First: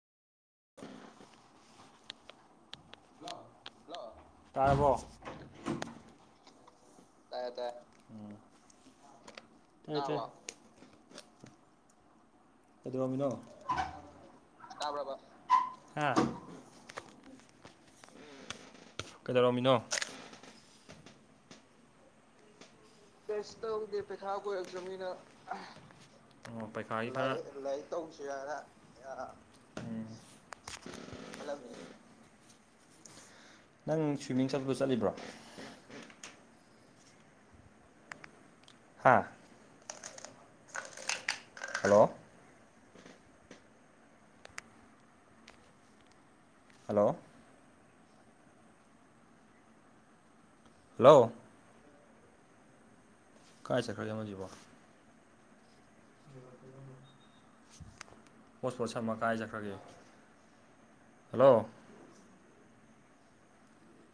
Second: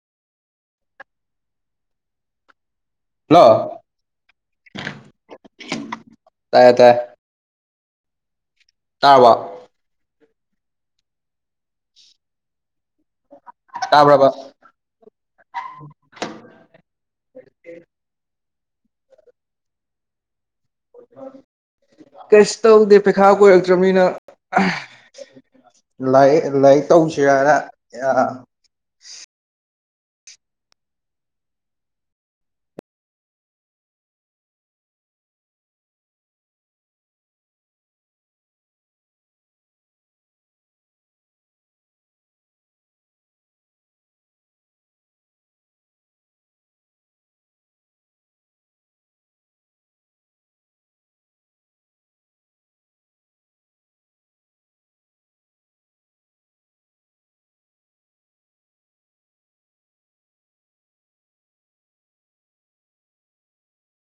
[inaudible] hello hello ꯇꯥꯔꯕꯣ ꯇꯥꯏꯌꯦ ꯇꯥꯏ ꯇꯥꯏ ꯇꯥꯏ ꯎꯝ ꯇꯥꯔꯕꯣ [unintelligible] ꯀꯩꯗꯧꯔꯝꯃꯤꯅꯣ ꯇꯥꯕ꯭ꯔꯕ ꯇꯥꯕ꯭ꯔꯕ ꯍꯥ ꯀꯩꯗꯧꯔꯝꯃꯤꯅꯣ ꯀꯩꯁ ꯇꯧꯗꯦ ꯄꯩꯈꯥ ꯇꯦꯁ ꯇꯧꯗꯦ ꯀꯣꯏꯔꯛꯇ꯭ꯔꯕꯅꯤꯅ ꯄꯩꯈꯥ ꯀꯨꯏꯔꯛꯇ꯭ꯔꯅꯤꯅ ꯂꯥꯏꯔꯤꯛ ꯑꯣ ꯂꯥꯏꯔꯤꯛ ꯄꯩꯈꯥꯒꯤ ꯇꯧꯁꯤꯔꯅ [unintelligible] [unintelligible] ꯅꯪ ꯁ꯭ꯋꯤꯝꯃꯤꯡ ꯆꯠꯄꯗ ꯆꯠꯂꯤꯕ꯭ꯔꯣ ꯍꯥꯥ ꯍꯜꯂꯣ ꯍꯜꯂꯣ ꯍꯜꯂꯣ ꯀꯥꯏ ꯆꯠꯈ꯭ꯔꯒꯦ ꯑꯃꯥꯁꯤꯕꯣ ꯍꯣꯠ ꯁ꯭ꯄꯣꯠ ꯁꯝꯃ ꯀꯥꯏꯖꯠꯈ꯭ꯔꯒꯦ ꯍꯜꯂꯣ